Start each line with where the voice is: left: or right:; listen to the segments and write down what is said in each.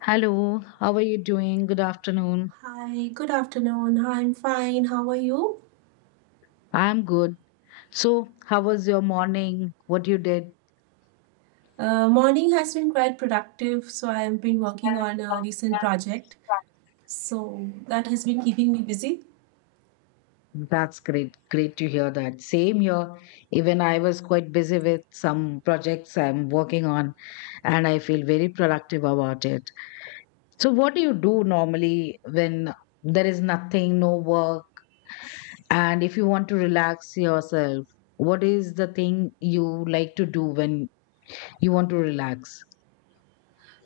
left: Hello, how are you doing? Good afternoon.
right: Hi, good afternoon. I'm fine. How are you?
left: I'm good. So, how was your morning? What you did?
right: Morning has been quite productive, so I've been working on a recent project. So that has been keeping me busy.
left: That's great. Great to hear that. Same here. Even I was quite busy with some projects I'm working on, and I feel very productive about it. So, what do you do normally when there is nothing, no work, and if you want to relax yourself? What is the thing you like to do when you want to relax?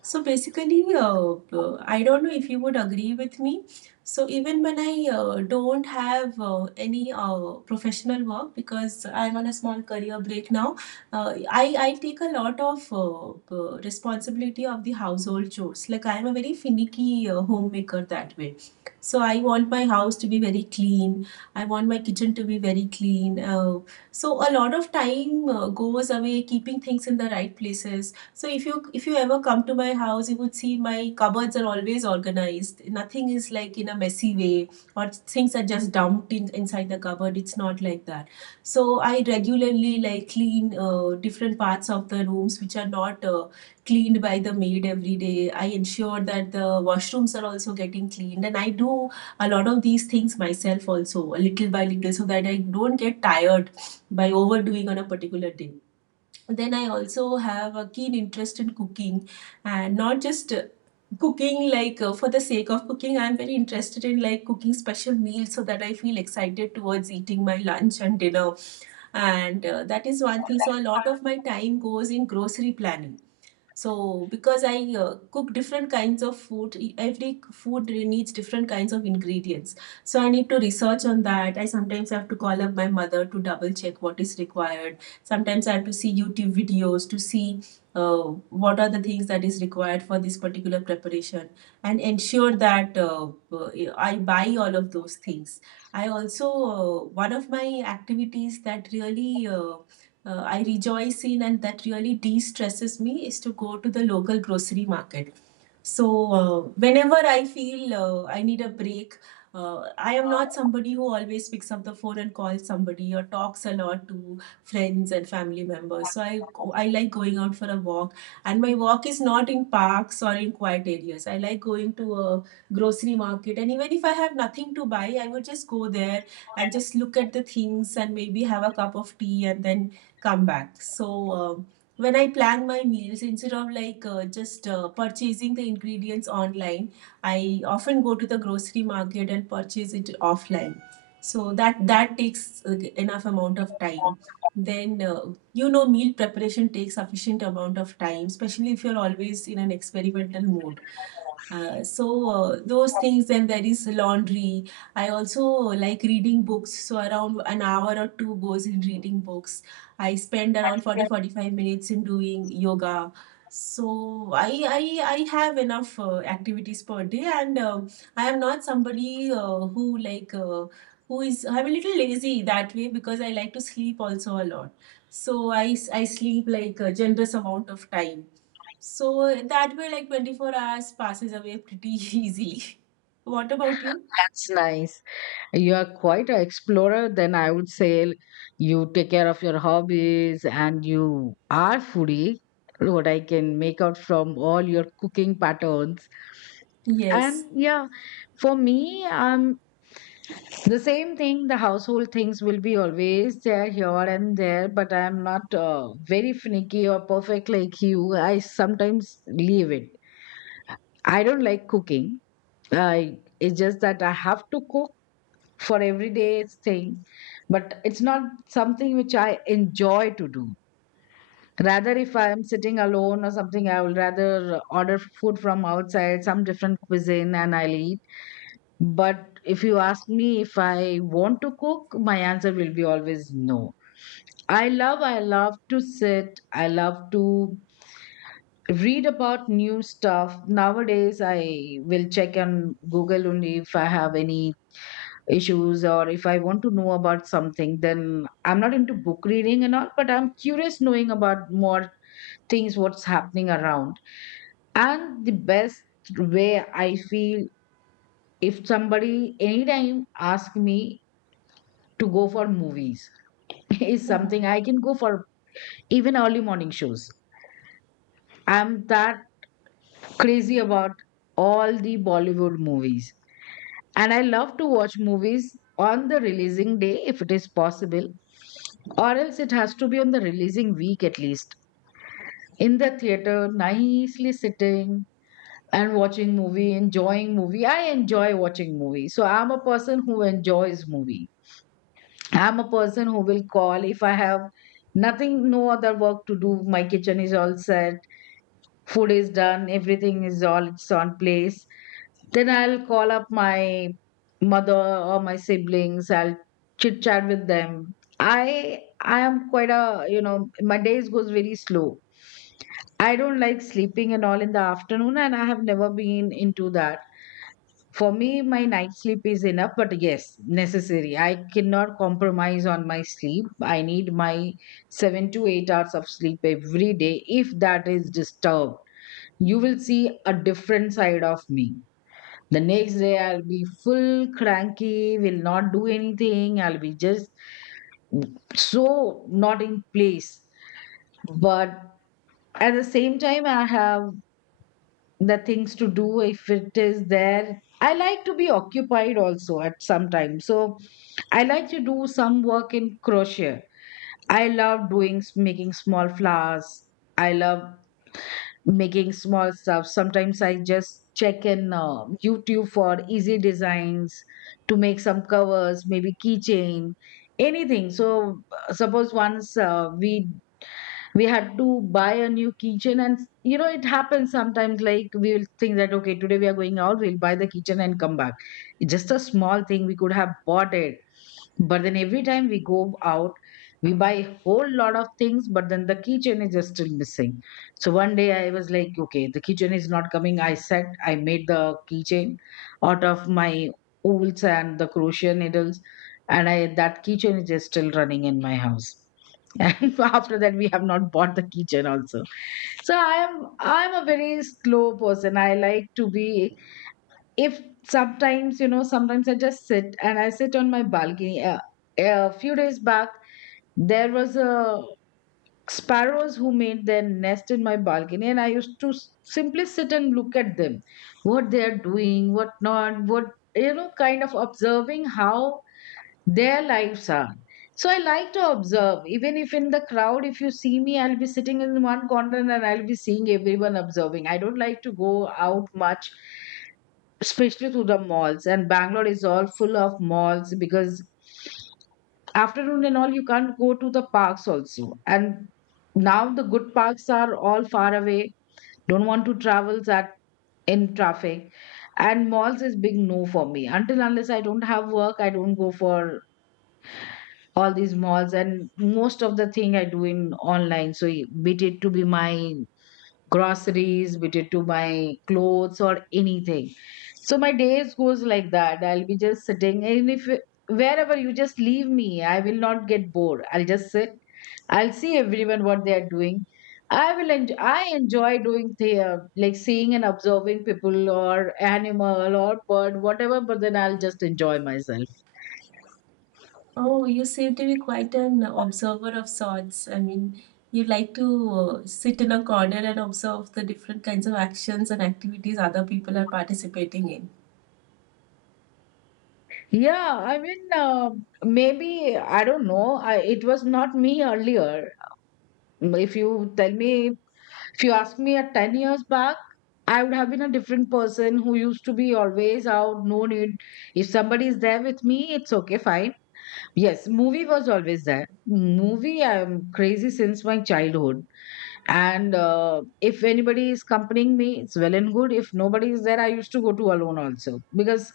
right: So basically, I don't know if you would agree with me. So even when I don't have any professional work because I'm on a small career break now, I take a lot of responsibility of the household chores. Like I'm a very finicky homemaker that way. So I want my house to be very clean. I want my kitchen to be very clean. So a lot of time goes away keeping things in the right places, so if you ever come to my house, you would see my cupboards are always organized. Nothing is like in a messy way or things are just inside the cupboard. It's not like that. So I regularly like clean different parts of the rooms which are not cleaned by the maid every day. I ensure that the washrooms are also getting cleaned, and I do a lot of these things myself also, little by little, so that I don't get tired by overdoing on a particular day. Then I also have a keen interest in cooking, and not just cooking like for the sake of cooking. I'm very interested in like cooking special meals so that I feel excited towards eating my lunch and dinner, and that is one thing. So a lot of my time goes in grocery planning, so, because I cook different kinds of food, every food needs different kinds of ingredients. So, I need to research on that. I sometimes have to call up my mother to double check what is required. Sometimes I have to see YouTube videos to see uh, what are the things that is required for this particular preparation, and ensure that I buy all of those things. One of my activities that really I rejoice in and that really de stresses me is to go to the local grocery market. So, whenever I feel I need a break, I am not somebody who always picks up the phone and calls somebody or talks a lot to friends and family members. So I like going out for a walk, and my walk is not in parks or in quiet areas. I like going to a grocery market, and even if I have nothing to buy, I would just go there and just look at the things and maybe have a cup of tea and then come back. Um when I plan my meals, instead of like just purchasing the ingredients online, I often go to the grocery market and purchase it offline. So that takes enough amount of time. Then meal preparation takes sufficient amount of time, especially if you're always in an experimental mode. Uh, so those things, then there is laundry. I also like reading books, so around an hour or two goes in reading books. I spend around 40-45 minutes in doing yoga. So I have enough activities per day, and I am not somebody who like who is I'm a little lazy that way because I like to sleep also a lot. So I sleep like a generous amount of time. So that way like 24 hours passes away pretty easily. What about you?
left: That's nice. You are quite an explorer, then I would say you take care of your hobbies and you are foodie, what I can make out from all your cooking patterns. And
right: Yes.
left: yeah, for me, the same thing, the household things will be always there here and there, but I'm not very finicky or perfect like you. I sometimes leave it. I don't like cooking. I it's just that I have to cook for everyday thing, but it's not something which I enjoy to do. Rather, if I am sitting alone or something, I will rather order food from outside, some different cuisine, and I'll eat. But if you ask me if I want to cook, my answer will be always no. I love to sit, I love to read about new stuff. Nowadays I will check on Google only if I have any issues or if I want to know about something. Then I'm not into book reading and all, but I'm curious knowing about more things, what's happening around. And the best way I feel, if somebody anytime ask me to go for movies, is something I can go for. Even early morning shows, I'm that crazy about all the Bollywood movies. And I love to watch movies on the releasing day if it is possible, or else it has to be on the releasing week at least. In the theater, nicely sitting and watching movie, enjoying movie. I enjoy watching movie. So I'm a person who enjoys movie. I'm a person who will call if I have nothing, no other work to do. My kitchen is all set, food is done, everything is all, it's on place. Then I'll call up my mother or my siblings. I'll chit chat with them. I am quite a. My days goes very slow. I don't like sleeping and all in the afternoon, and I have never been into that. For me, my night sleep is enough, but yes, necessary. I cannot compromise on my sleep. I need my 7 to 8 hours of sleep every day. If that is disturbed, you will see a different side of me. The next day, I'll be full cranky, will not do anything. I'll be just so not in place. But at the same time, I have the things to do if it is there. I like to be occupied also at some time. So I like to do some work in crochet. I love doing, making small flowers. I love making small stuff. Sometimes I just check in YouTube for easy designs to make some covers, maybe keychain, anything. So suppose once we had to buy a new keychain, and you know it happens sometimes, like we will think that okay, today we are going out, we'll buy the keychain and come back. It's just a small thing, we could have bought it. But then every time we go out, we buy a whole lot of things, but then the keychain is just still missing. So one day I was like, okay, the keychain is not coming. I said, I made the keychain out of my wools and the crochet needles. And I that keychain is just still running in my house. And after that, we have not bought the kitchen also. So I'm a very slow person. I like to be, if sometimes you know, sometimes I just sit, and I sit on my balcony a few days back. There was a sparrows who made their nest in my balcony, and I used to simply sit and look at them, what they are doing, what not, what kind of observing how their lives are. So I like to observe. Even if in the crowd, if you see me, I'll be sitting in one corner and I'll be seeing everyone, observing. I don't like to go out much, especially to the malls. And Bangalore is all full of malls. Because afternoon and all, you can't go to the parks also. And now the good parks are all far away. Don't want to travel that in traffic. And malls is big no for me. Until unless I don't have work, I don't go for all these malls. And most of the thing I do in online, so be it to be my groceries, be it to my clothes or anything. So my days goes like that. I'll be just sitting, and if wherever you just leave me, I will not get bored. I'll just sit, I'll see everyone what they are doing. I enjoy doing the, like seeing and observing people or animal or bird, whatever. But then I'll just enjoy myself.
right: Oh, you seem to be quite an observer of sorts. I mean, you like to sit in a corner and observe the different kinds of actions and activities other people are participating in.
left: Yeah, I mean, maybe, I don't know. It was not me earlier. If you ask me at 10 years back, I would have been a different person who used to be always out, no need. If somebody is there with me, it's okay, fine. Yes, movie was always there. Movie, I'm crazy since my childhood. And if anybody is accompanying me, it's well and good. If nobody is there, I used to go to alone also. Because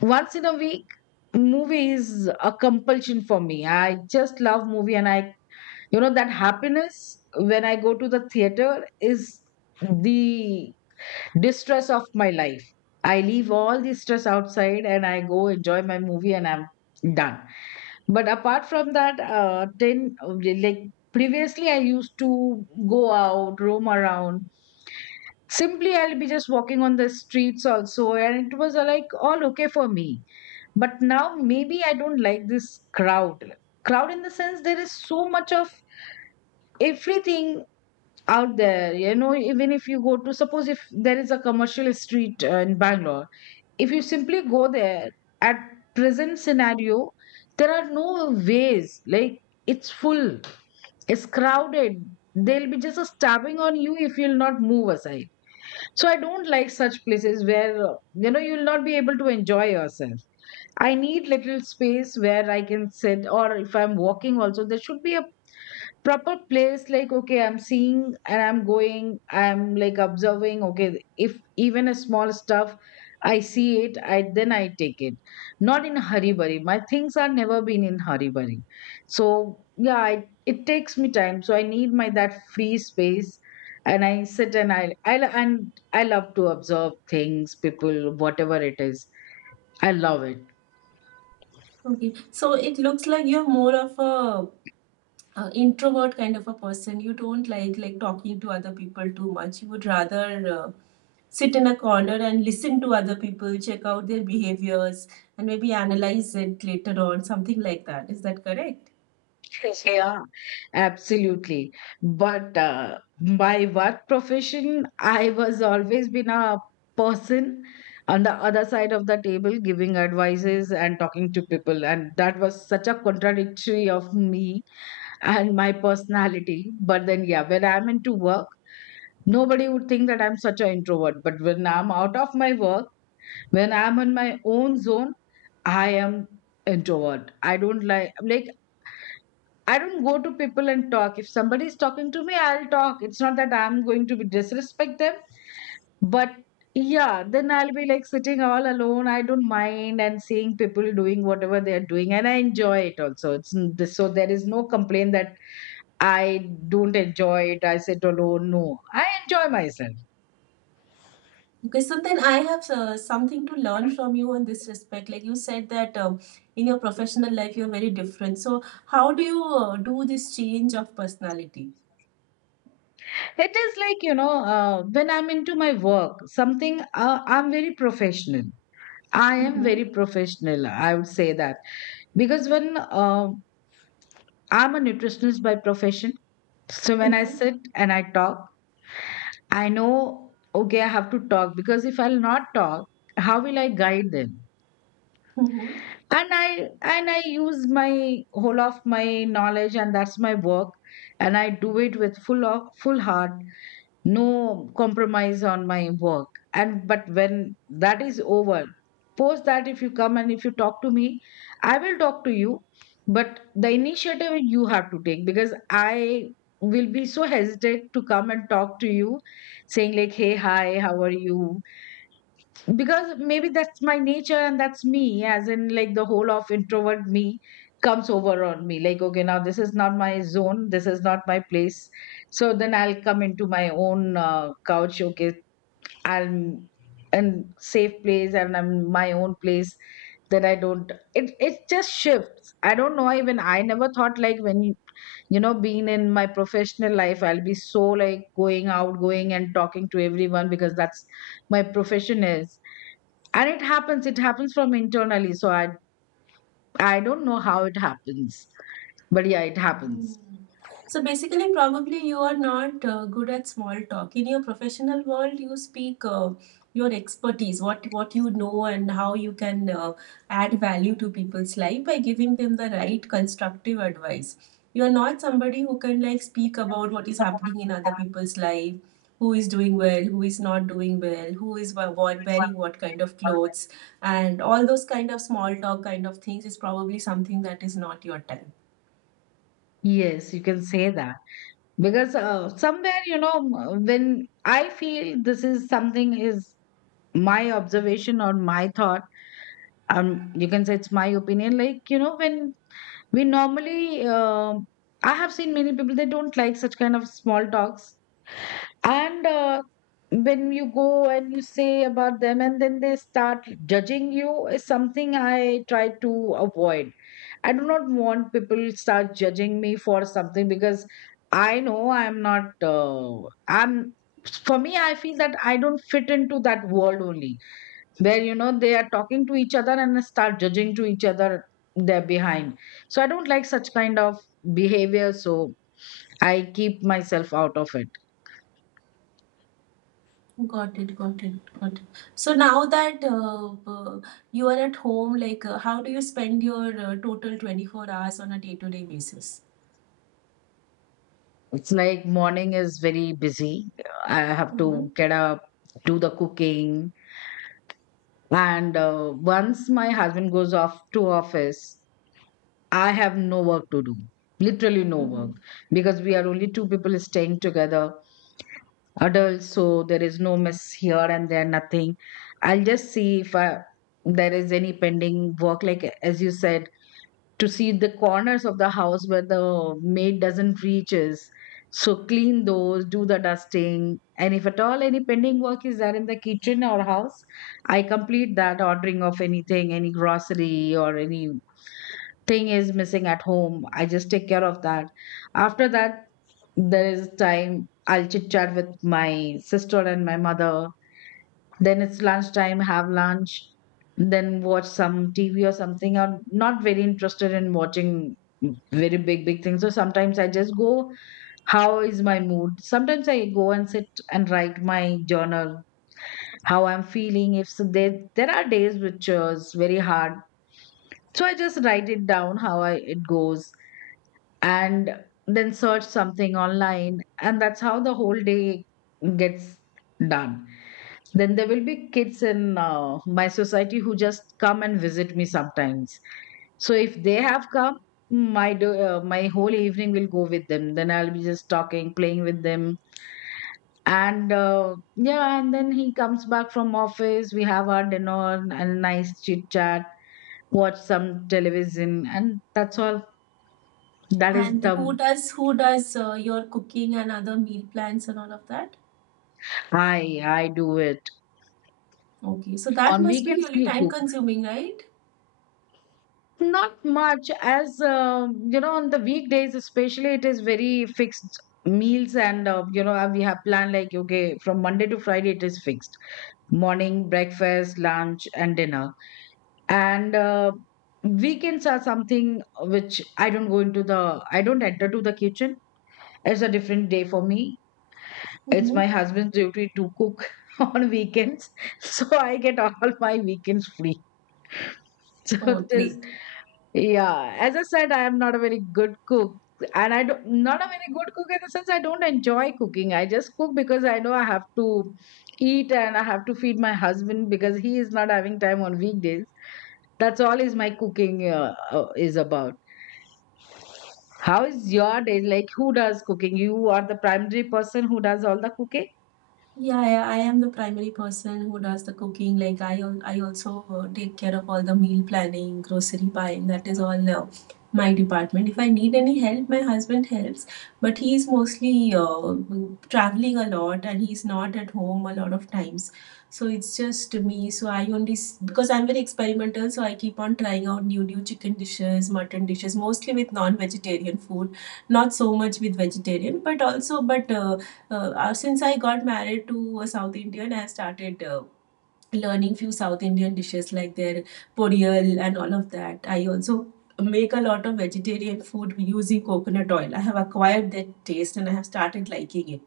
left: once in a week, movie is a compulsion for me. I just love movie. And I, you know that happiness when I go to the theater is the distress of my life. I leave all the stress outside and I go enjoy my movie, and I'm done. But apart from that, then like previously I used to go out, roam around. Simply, I'll be just walking on the streets also, and it was like all okay for me. But now maybe I don't like this crowd crowd in the sense, there is so much of everything out there. Even if you go to, suppose if there is a commercial street in Bangalore, if you simply go there at present scenario, there are no ways, like it's full, it's crowded. They'll be just a stabbing on you if you'll not move aside. So I don't like such places where you'll not be able to enjoy yourself. I need little space where I can sit, or if I'm walking, also there should be a proper place. Like, okay, I'm seeing and I'm going, I'm like observing. Okay, if even a small stuff, I see it, I then I take it. Not in a hurry burry. My things are never been in hurry burry. So yeah, it takes me time. So I need my that free space, and I sit, and I love to observe things, people, whatever it is. I love it.
right: Okay, so it looks like you're more of a, introvert kind of a person. You don't like talking to other people too much. You would rather uh, sit in a corner and listen to other people, check out their behaviors, and maybe analyze it later on, something like that. Is that correct?
left: Yeah, absolutely. But my work profession, I was always been a person on the other side of the table giving advices and talking to people. And that was such a contradictory of me and my personality. But then, yeah, when I'm into work, nobody would think that I'm such an introvert. But when I'm out of my work, when I'm in my own zone, I am introvert. I don't like I don't go to people and talk. If somebody is talking to me, I'll talk. It's not that I'm going to be disrespect them, but yeah, then I'll be like sitting all alone. I don't mind, and seeing people doing whatever they are doing, and I enjoy it also. It's so there is no complaint that I don't enjoy it. I sit alone. No, I enjoy myself.
right: Okay, so then I have something to learn from you on this respect. Like you said that in your professional life, you're very different. So how do you do this change of personality?
left: It is like when I'm into my work, something, I'm very professional. I am
right: Mm-hmm.
left: very professional. I would say that because when I'm a nutritionist by profession. So when I
right: Mm-hmm.
left: sit and I talk, I know, okay, I have to talk, because if I'll not talk, how will I guide them?
right: Mm-hmm.
left: And I use my whole of my knowledge, and that's my work, and I do it with full of full heart. No compromise on my work. And but when that is over, post that, if you come and if you talk to me, I will talk to you, but the initiative you have to take, because I will be so hesitant to come and talk to you, saying like, hey, hi, how are you? Because maybe that's my nature, and that's me, as in like the whole of introvert me comes over on me like, okay, now this is not my zone, this is not my place. So then I'll come into my own couch. Okay, I'm in safe place and I'm in my own place. That I don't, it just shifts. I don't know, even I never thought like when you know being in my professional life, I'll be so like going out, going and talking to everyone, because that's my profession is. And it happens from internally, so I don't know how it happens, but yeah, it
right: Hmm.
left: happens.
right: So basically, probably you are not good at small talk. In your professional world, you speak your expertise, what you know, and how you can add value to people's life by giving them the right constructive advice. You are not somebody who can like speak about what is happening in other people's life, who is doing well, who is not doing well, what wearing what kind of clothes, and all those kind of small talk kind of things is probably something that is not your type.
left: Yes, you can say that because somewhere, you know, m- when I feel this is something is my observation or my thought, you can say it's my opinion. Like, you know, when we normally, I have seen many people, they don't like such kind of small talks. And when you go and you say about them, and then they start judging you, is something I try to avoid. I do not want people start judging me for something because I know I'm not. I'm for me. I feel that I don't fit into that world only, where you know they are talking to each other and start judging to each other there behind. So I don't like such kind of behavior. So I keep myself out of it.
right: Got it, got it, got it. So now that you are at home, like how do you spend your total 24 hours on a day-to-day basis?
left: It's like morning is very busy. I have
right: Mm-hmm.
left: to get up, do the cooking, and once my husband goes off to office, I have no work to do. Literally no
right: Mm-hmm.
left: work, because we are only two people staying together, adults. So there is no mess here and there, nothing. I'll just see if I, there is any pending work. Like as you said, to see the corners of the house where the maid doesn't reaches, so clean those, do the dusting, and if at all any pending work is there in the kitchen or house, I complete that. Ordering of anything, any grocery or anything is missing at home, I just take care of that. After that, there is time I'll chit chat with my sister and my mother. Then it's lunchtime, have lunch, then watch some TV or something. I'm not very interested in watching very big, big things. So sometimes I just go, how is my mood? Sometimes I go and sit and write my journal, how I'm feeling. If so there are days which is very hard. So I just write it down, how I, it goes. And then search something online, and that's how the whole day gets done. Then there will be kids in my society who just come and visit me sometimes. So if they have come, my my whole evening will go with them. Then I'll be just talking, playing with them, and yeah. And then he comes back from office. We have our dinner and nice chit chat, watch some television, and that's all. That is
right: And who
left: the
right: does who does your cooking and other meal plans and all of that?
left: I do it
right: Okay, so that
left: on
right: must be
left: weekends.
right: really
left: He,
right: time consuming, right?
left: not much, as you know, on the weekdays especially, it is very fixed meals, and you know, we have planned like, okay, from Monday to Friday, it is fixed morning, breakfast, lunch, and dinner. And weekends are something which I don't go into the, I don't enter to the kitchen. It's a different day for me. It's
right: Mm-hmm.
left: my husband's duty to cook on weekends, so I get all my weekends free. So
right: Oh,
left: it is.
right: great.
left: Yeah, as I said, I am not a very good cook, and I don't not a very good cook in the sense I don't enjoy cooking. I just cook because I know I have to eat and I have to feed my husband because he is not having time on weekdays. That's all is my cooking is about. How is your day? Like, who does cooking? You are the primary person who does all the cooking.
right: Yeah, I am the primary person who does the cooking. Like I also take care of all the meal planning, grocery buying. That is all my department. If I need any help, my husband helps. But he's mostly traveling a lot, and he's not at home a lot of times. So it's just me. So I only because I'm very experimental. So I keep on trying out new chicken dishes, mutton dishes, mostly with non-vegetarian food. Not so much with vegetarian, but since I got married to a South Indian, I started learning few South Indian dishes like their podiyal and all of that. I also make a lot of vegetarian food using coconut oil. I have acquired that taste and I have started liking it.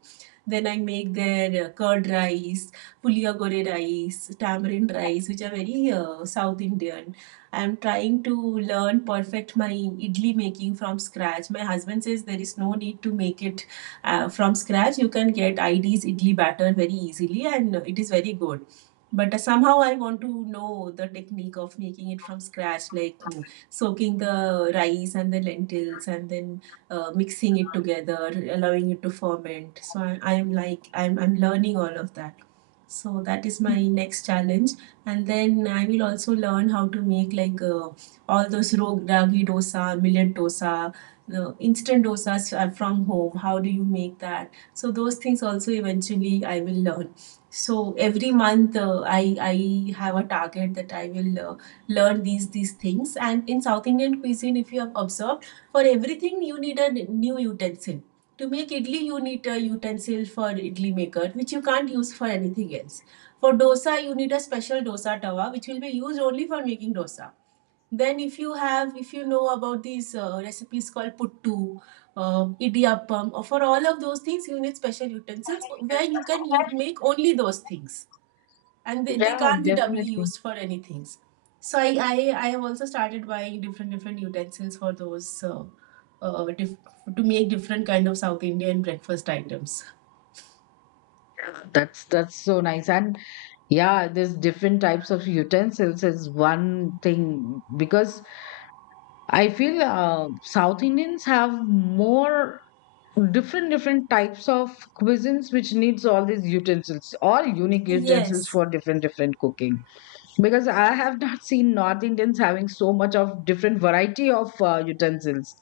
right: Then I make their curd rice, puliya gore rice, tamarind rice, which are very South Indian. I'm trying to learn perfect my idli making from scratch. My husband says there is no need to make it from scratch. You can get ID's idli batter very easily, and it is very good. But somehow I want to know the technique of making it from scratch, like soaking the rice and the lentils and then mixing it together, allowing it to ferment. So I, I'm like I'm learning all of that. So that is my next challenge, and then I will also learn how to make like all those rog ragi dosa, millet dosa, the instant dosas are from home. How do you make that? So those things also eventually I will learn. So every month I have a target that I will learn these things. And in South Indian cuisine, if you have observed, for everything, you need a new utensil. To make idli, you need a utensil for idli maker, which you can't use for anything else. For dosa, you need a special dosa tawa, which will be used only for making dosa. Then, if you know about these recipes called puttu, idiyappam, or for all of those things, you need special utensils where you make only those things, and they
left: Yeah,
right: can't be doubly
left: definitely.
right: used for any things. So I have also started buying different utensils for those uh, dif- to make different kind of South Indian breakfast items.
left: That's so nice. And yeah, there's different types of utensils is one thing, because I feel South Indians have more different different types of cuisines which needs all these utensils, all unique utensils
right: Yes.
left: for different different cooking. Because I have not seen North Indians having so much of different variety of utensils.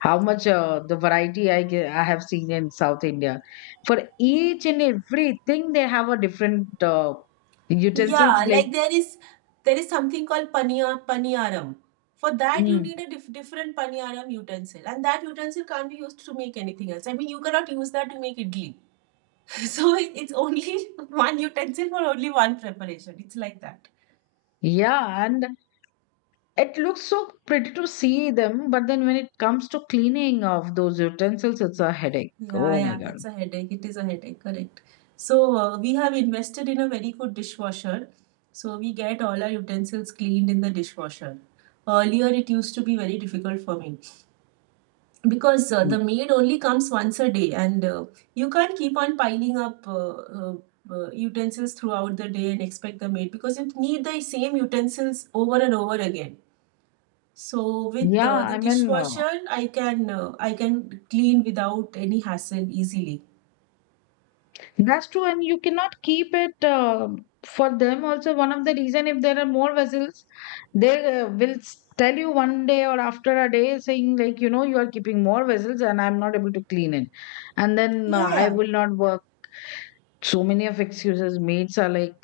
left: How much the variety I I have seen in South India. For each and everything, they have a different utensils
right: Yeah,
left: like
right: like there is something called paniyaram. For that you
left: mm.
right: need a different paniyaram utensil and that utensil can't be used to make anything else. I mean you cannot use that to make idli. So it's only one utensil for only one preparation. It's like that.
left: Yeah, and it looks so pretty to see them, but then when it comes to cleaning of those utensils, it's a headache.
right: Yeah,
left: Oh my
right: yeah,
left: God.
right: it's a headache. It is a headache, correct. So, we have invested in a very good dishwasher. So, we get all our utensils cleaned in the dishwasher. Earlier, it used to be very difficult for me because
left: Mm.
right: the maid only comes once a day, and you can't keep on piling up utensils throughout the day and expect the maid because you need the same utensils over and over again. So, with
left: Yeah,
right: the
left: I mean,
right: dishwasher, I can clean without any hassle easily.
left: that's true, and you cannot keep it for them also. One of the reason, if there are more vessels, they will tell you one day or after a day, saying like, you know, you are keeping more vessels and I'm not able to clean it. And then
right: Yeah,
left: I
right: yeah.
left: will not work. So many of excuses mates are like,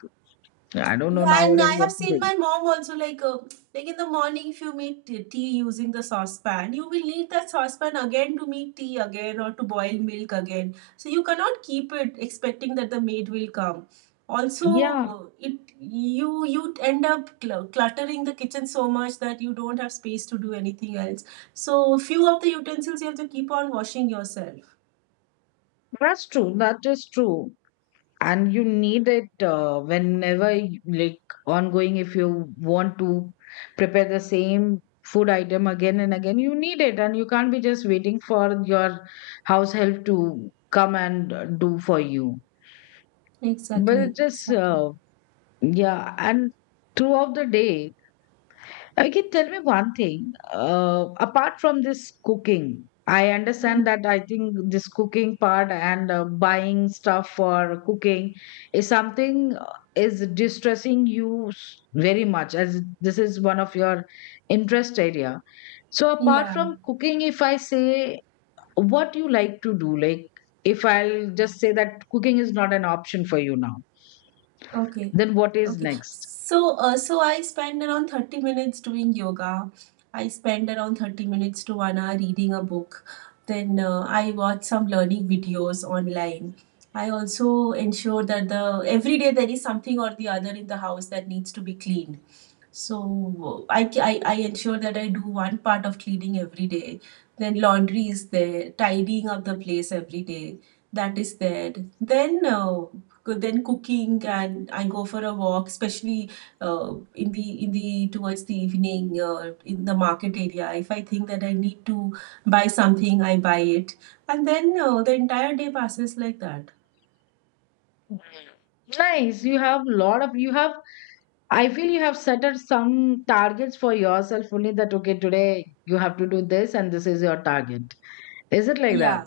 left: I don't know
right: Yeah, and
left: nowadays
right: I
left: what
right: have
left: to
right: seen
left: do.
right: my mom also like in the morning if you make tea using the saucepan, you will need that saucepan again to make tea again or to boil milk again. So you cannot keep it expecting that the maid will come.
left: Yeah,
right: Also, it you you end up cluttering the kitchen so much that you don't have space to do anything else. So few of the utensils you have to keep on washing yourself.
left: that's true. That is true. And you need it whenever, like, ongoing, if you want to prepare the same food item again and again, you need it. And you can't be just waiting for your house help to come and do for you. But
right: Exactly,
left: it just,
right: exactly.
left: yeah. And throughout the day, I can tell me one thing. Apart from this cooking, I
right: Hmm.
left: understand that I think this cooking part and buying stuff for cooking is something is distressing you very much, as this is one of your interest area. So apart
right: Yeah.
left: from cooking, if I say what you like to do, like if I'll just say that cooking is not an option for you now,
right: Okay.
left: then what is
right: Okay.
left: next?
right: So I spend around 30 minutes doing yoga. I spend around 30 minutes to 1 hour reading a book. Then I watch some learning videos online. I also ensure that the every day there is something or the other in the house that needs to be cleaned. So I ensure that I do one part of cleaning every day. Then laundry is there, tidying up the place every day. That is there. Then uh, then cooking and I go for a walk, especially in the towards the evening in the market area. If I think that I need to buy something, I buy it, and then the entire day passes like that.
left: Nice. You have lot of you have, I feel you have set out some targets for yourself only that, okay, today you have to do this and this is your target. Is it like that?
right: Yeah.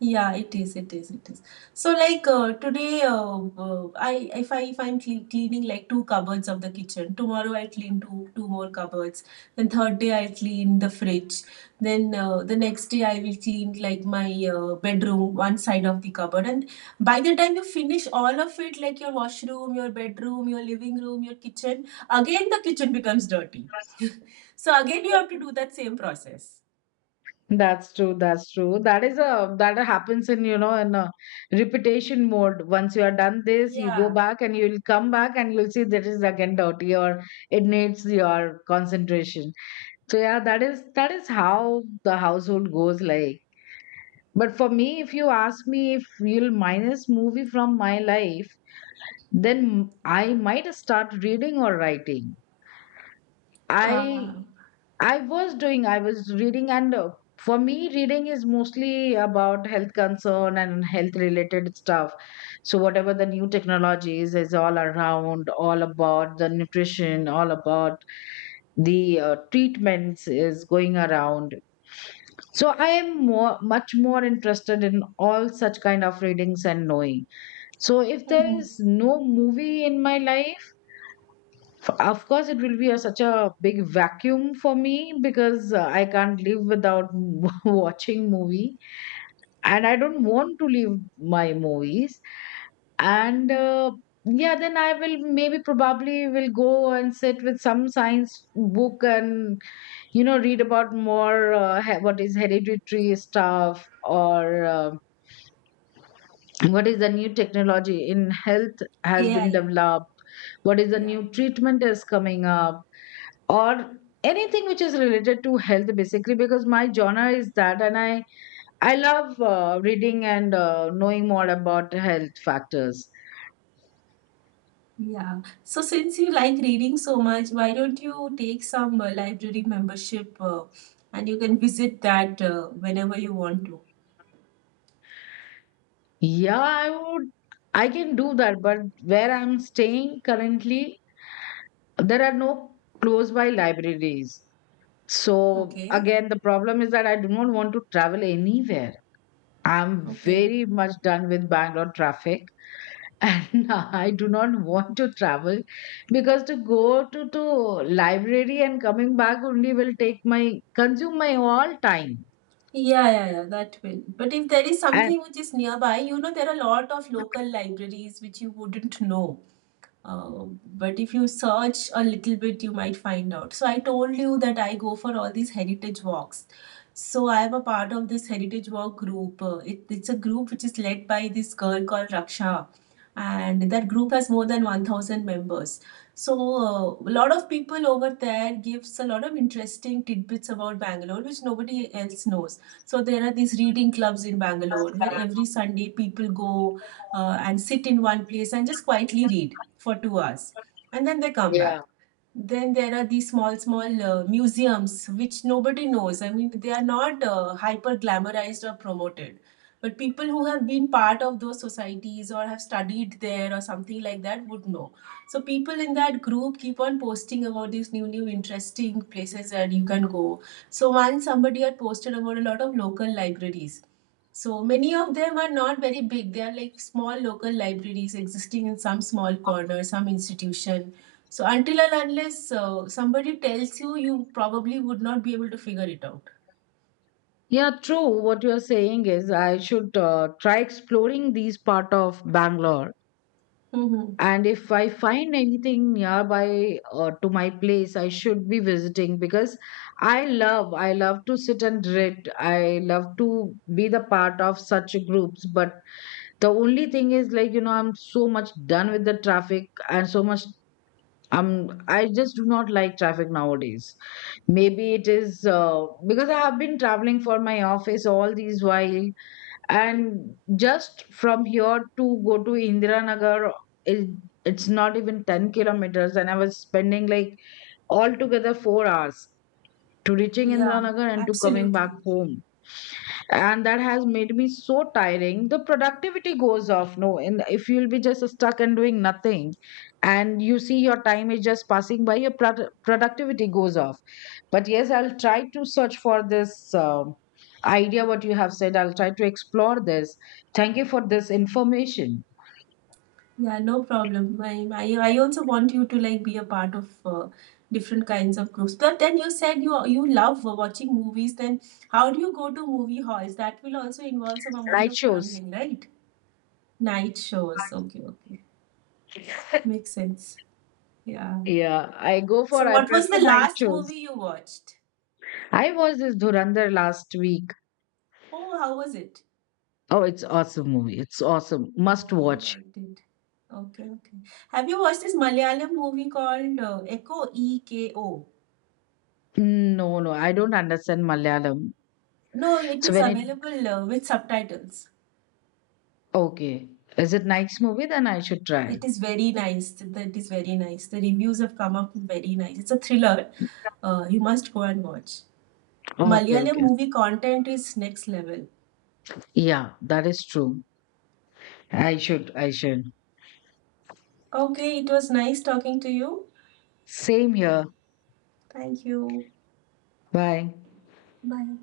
right: Yeah, it is, it is, it is. So I if I'm cleaning like two cupboards of the kitchen. Tomorrow I clean two more cupboards. Then third day I clean the fridge. Then the next day I will clean like my bedroom, one side of the cupboard. And by the time you finish all of it, like your washroom, your bedroom, your living room, your kitchen, again the kitchen becomes dirty. So again you have to do that same process.
left: That's true. That's true. That is a, that happens in, you know, in a repetition mode. Once you are done this, you go
right: Yeah.
left: back and you'll come back and you'll see that is again dirty, or it needs your concentration. So yeah, that is how the household goes like. But for me, if you ask me, if you'll minus movie from my life, then I might start reading or writing.
right: Uh,
left: I I was doing, I was reading, and for me, reading is mostly about health concern and health related stuff. So, whatever the new technologies is all around, all about the nutrition, all about the treatments is going around. So, I am more, much more interested in all such kind of readings and knowing. So, if there is no movie in my life, of course it will be a, such a big vacuum for me, because I can't live without watching movie, and I don't want to leave my movies, and yeah, then I will maybe probably will go and sit with some science book and, you know, read about more what is hereditary stuff, or what is the new technology in health has been
right: AI.
left: developed, what is the
right: Yeah.
left: new treatment is coming up, or anything which is related to health basically, because my genre is that, and I love reading and knowing more about health factors.
right: Yeah. So since you like reading so much, why don't you take some library membership and you can visit that whenever you want to.
left: Yeah, I would, I can do that, but where I'm staying currently, there are no close by libraries. So
right: Okay.
left: again, the problem is that I do not want to travel anywhere. I'm
right: Okay.
left: very much done with Bangalore traffic, and I do not want to travel, because to go to library and coming back only will take my consume my all time.
right: Yeah, yeah, yeah, that will. But if there is
left: And
right: something which is nearby, you know, there are a lot of local libraries which you wouldn't know. Uh, but if you search a little bit, you might find out. So I told you that I go for all these heritage walks. So I am a part of this heritage walk group. It's a group which is led by this girl called Raksha, and that group has more than 1,000 members. So a lot of people over there gives a lot of interesting tidbits about Bangalore, which nobody else knows. So there are these reading clubs in Bangalore where every Sunday people go and sit in one place and just quietly read for 2 hours and then they come
left: yeah,
right: back. Then there are these small, small museums which nobody knows. I mean, they are not hyper glamorized or promoted. But people who have been part of those societies or have studied there or something like that would know. So people in that group keep on posting about these new, new interesting places that you can go. So once somebody had posted about a lot of local libraries. So many of them are not very big. They are like small local libraries existing in some small corner, some institution, so until and unless somebody tells you, you probably would not be able to figure it out.
left: yeah, true. What you are saying is I should try exploring these part of Bangalore.
right: Mm-hmm.
left: And if I find anything nearby to my place, I should be visiting, because I love to sit and read. I love to be the part of such groups, but the only thing is like, you know, I'm so much done with the traffic and so much I'm. I just do not like traffic nowadays. Maybe it is because I have been traveling for my office all these while, and just from here to go to Indiranagar, it, it's not even 10 kilometers, and I was spending like altogether 4 hours to reaching
right: Yeah,
left: Indiranagar and to coming back
right: absolutely.
left: home. And that has made me so tiring, the productivity goes off, no, and if you'll be just stuck and doing nothing, and you see your time is just passing by, your productivity goes off. But yes, I'll try to search for this idea what you have said. I'll try to explore this. Thank you for this information.
right: Yeah, no problem. I also want you to like be a part of different kinds of groups. But then you said you love watching movies. Then how do you go to movie halls? That will also involve some amount
left: Night
right: of
left: shows,
right: traveling, right? Night shows. Okay, okay, makes sense. Yeah.
left: yeah, I go for,
right: So
left: I
right: what was
left: prefer
right: the
left: night
right: last
left: shows.
right: movie you watched?
left: I watched this Dhurandhar last week.
right: Oh, how was it?
left: Oh, it's awesome movie, it's awesome, must
right: Oh, you
left: watch.
right: liked it. Okay, okay. Have you watched this Malayalam movie called Echo EKO?
left: Mm, no, no, I don't understand Malayalam.
right: No, it
left: So
right: is
left: when it,
right: available with subtitles.
left: okay, is it nice movie? Then I should try.
right: It is very nice. That is very nice. The reviews have come up very nice. It's a thriller. You must go and watch.
left: Okay,
right: Malayalam
left: okay.
right: movie content is next level.
left: Yeah, that is true. I should, I should.
right: Okay, it was nice talking to you.
left: Same here.
right: Thank you.
left: Bye.
right: Bye.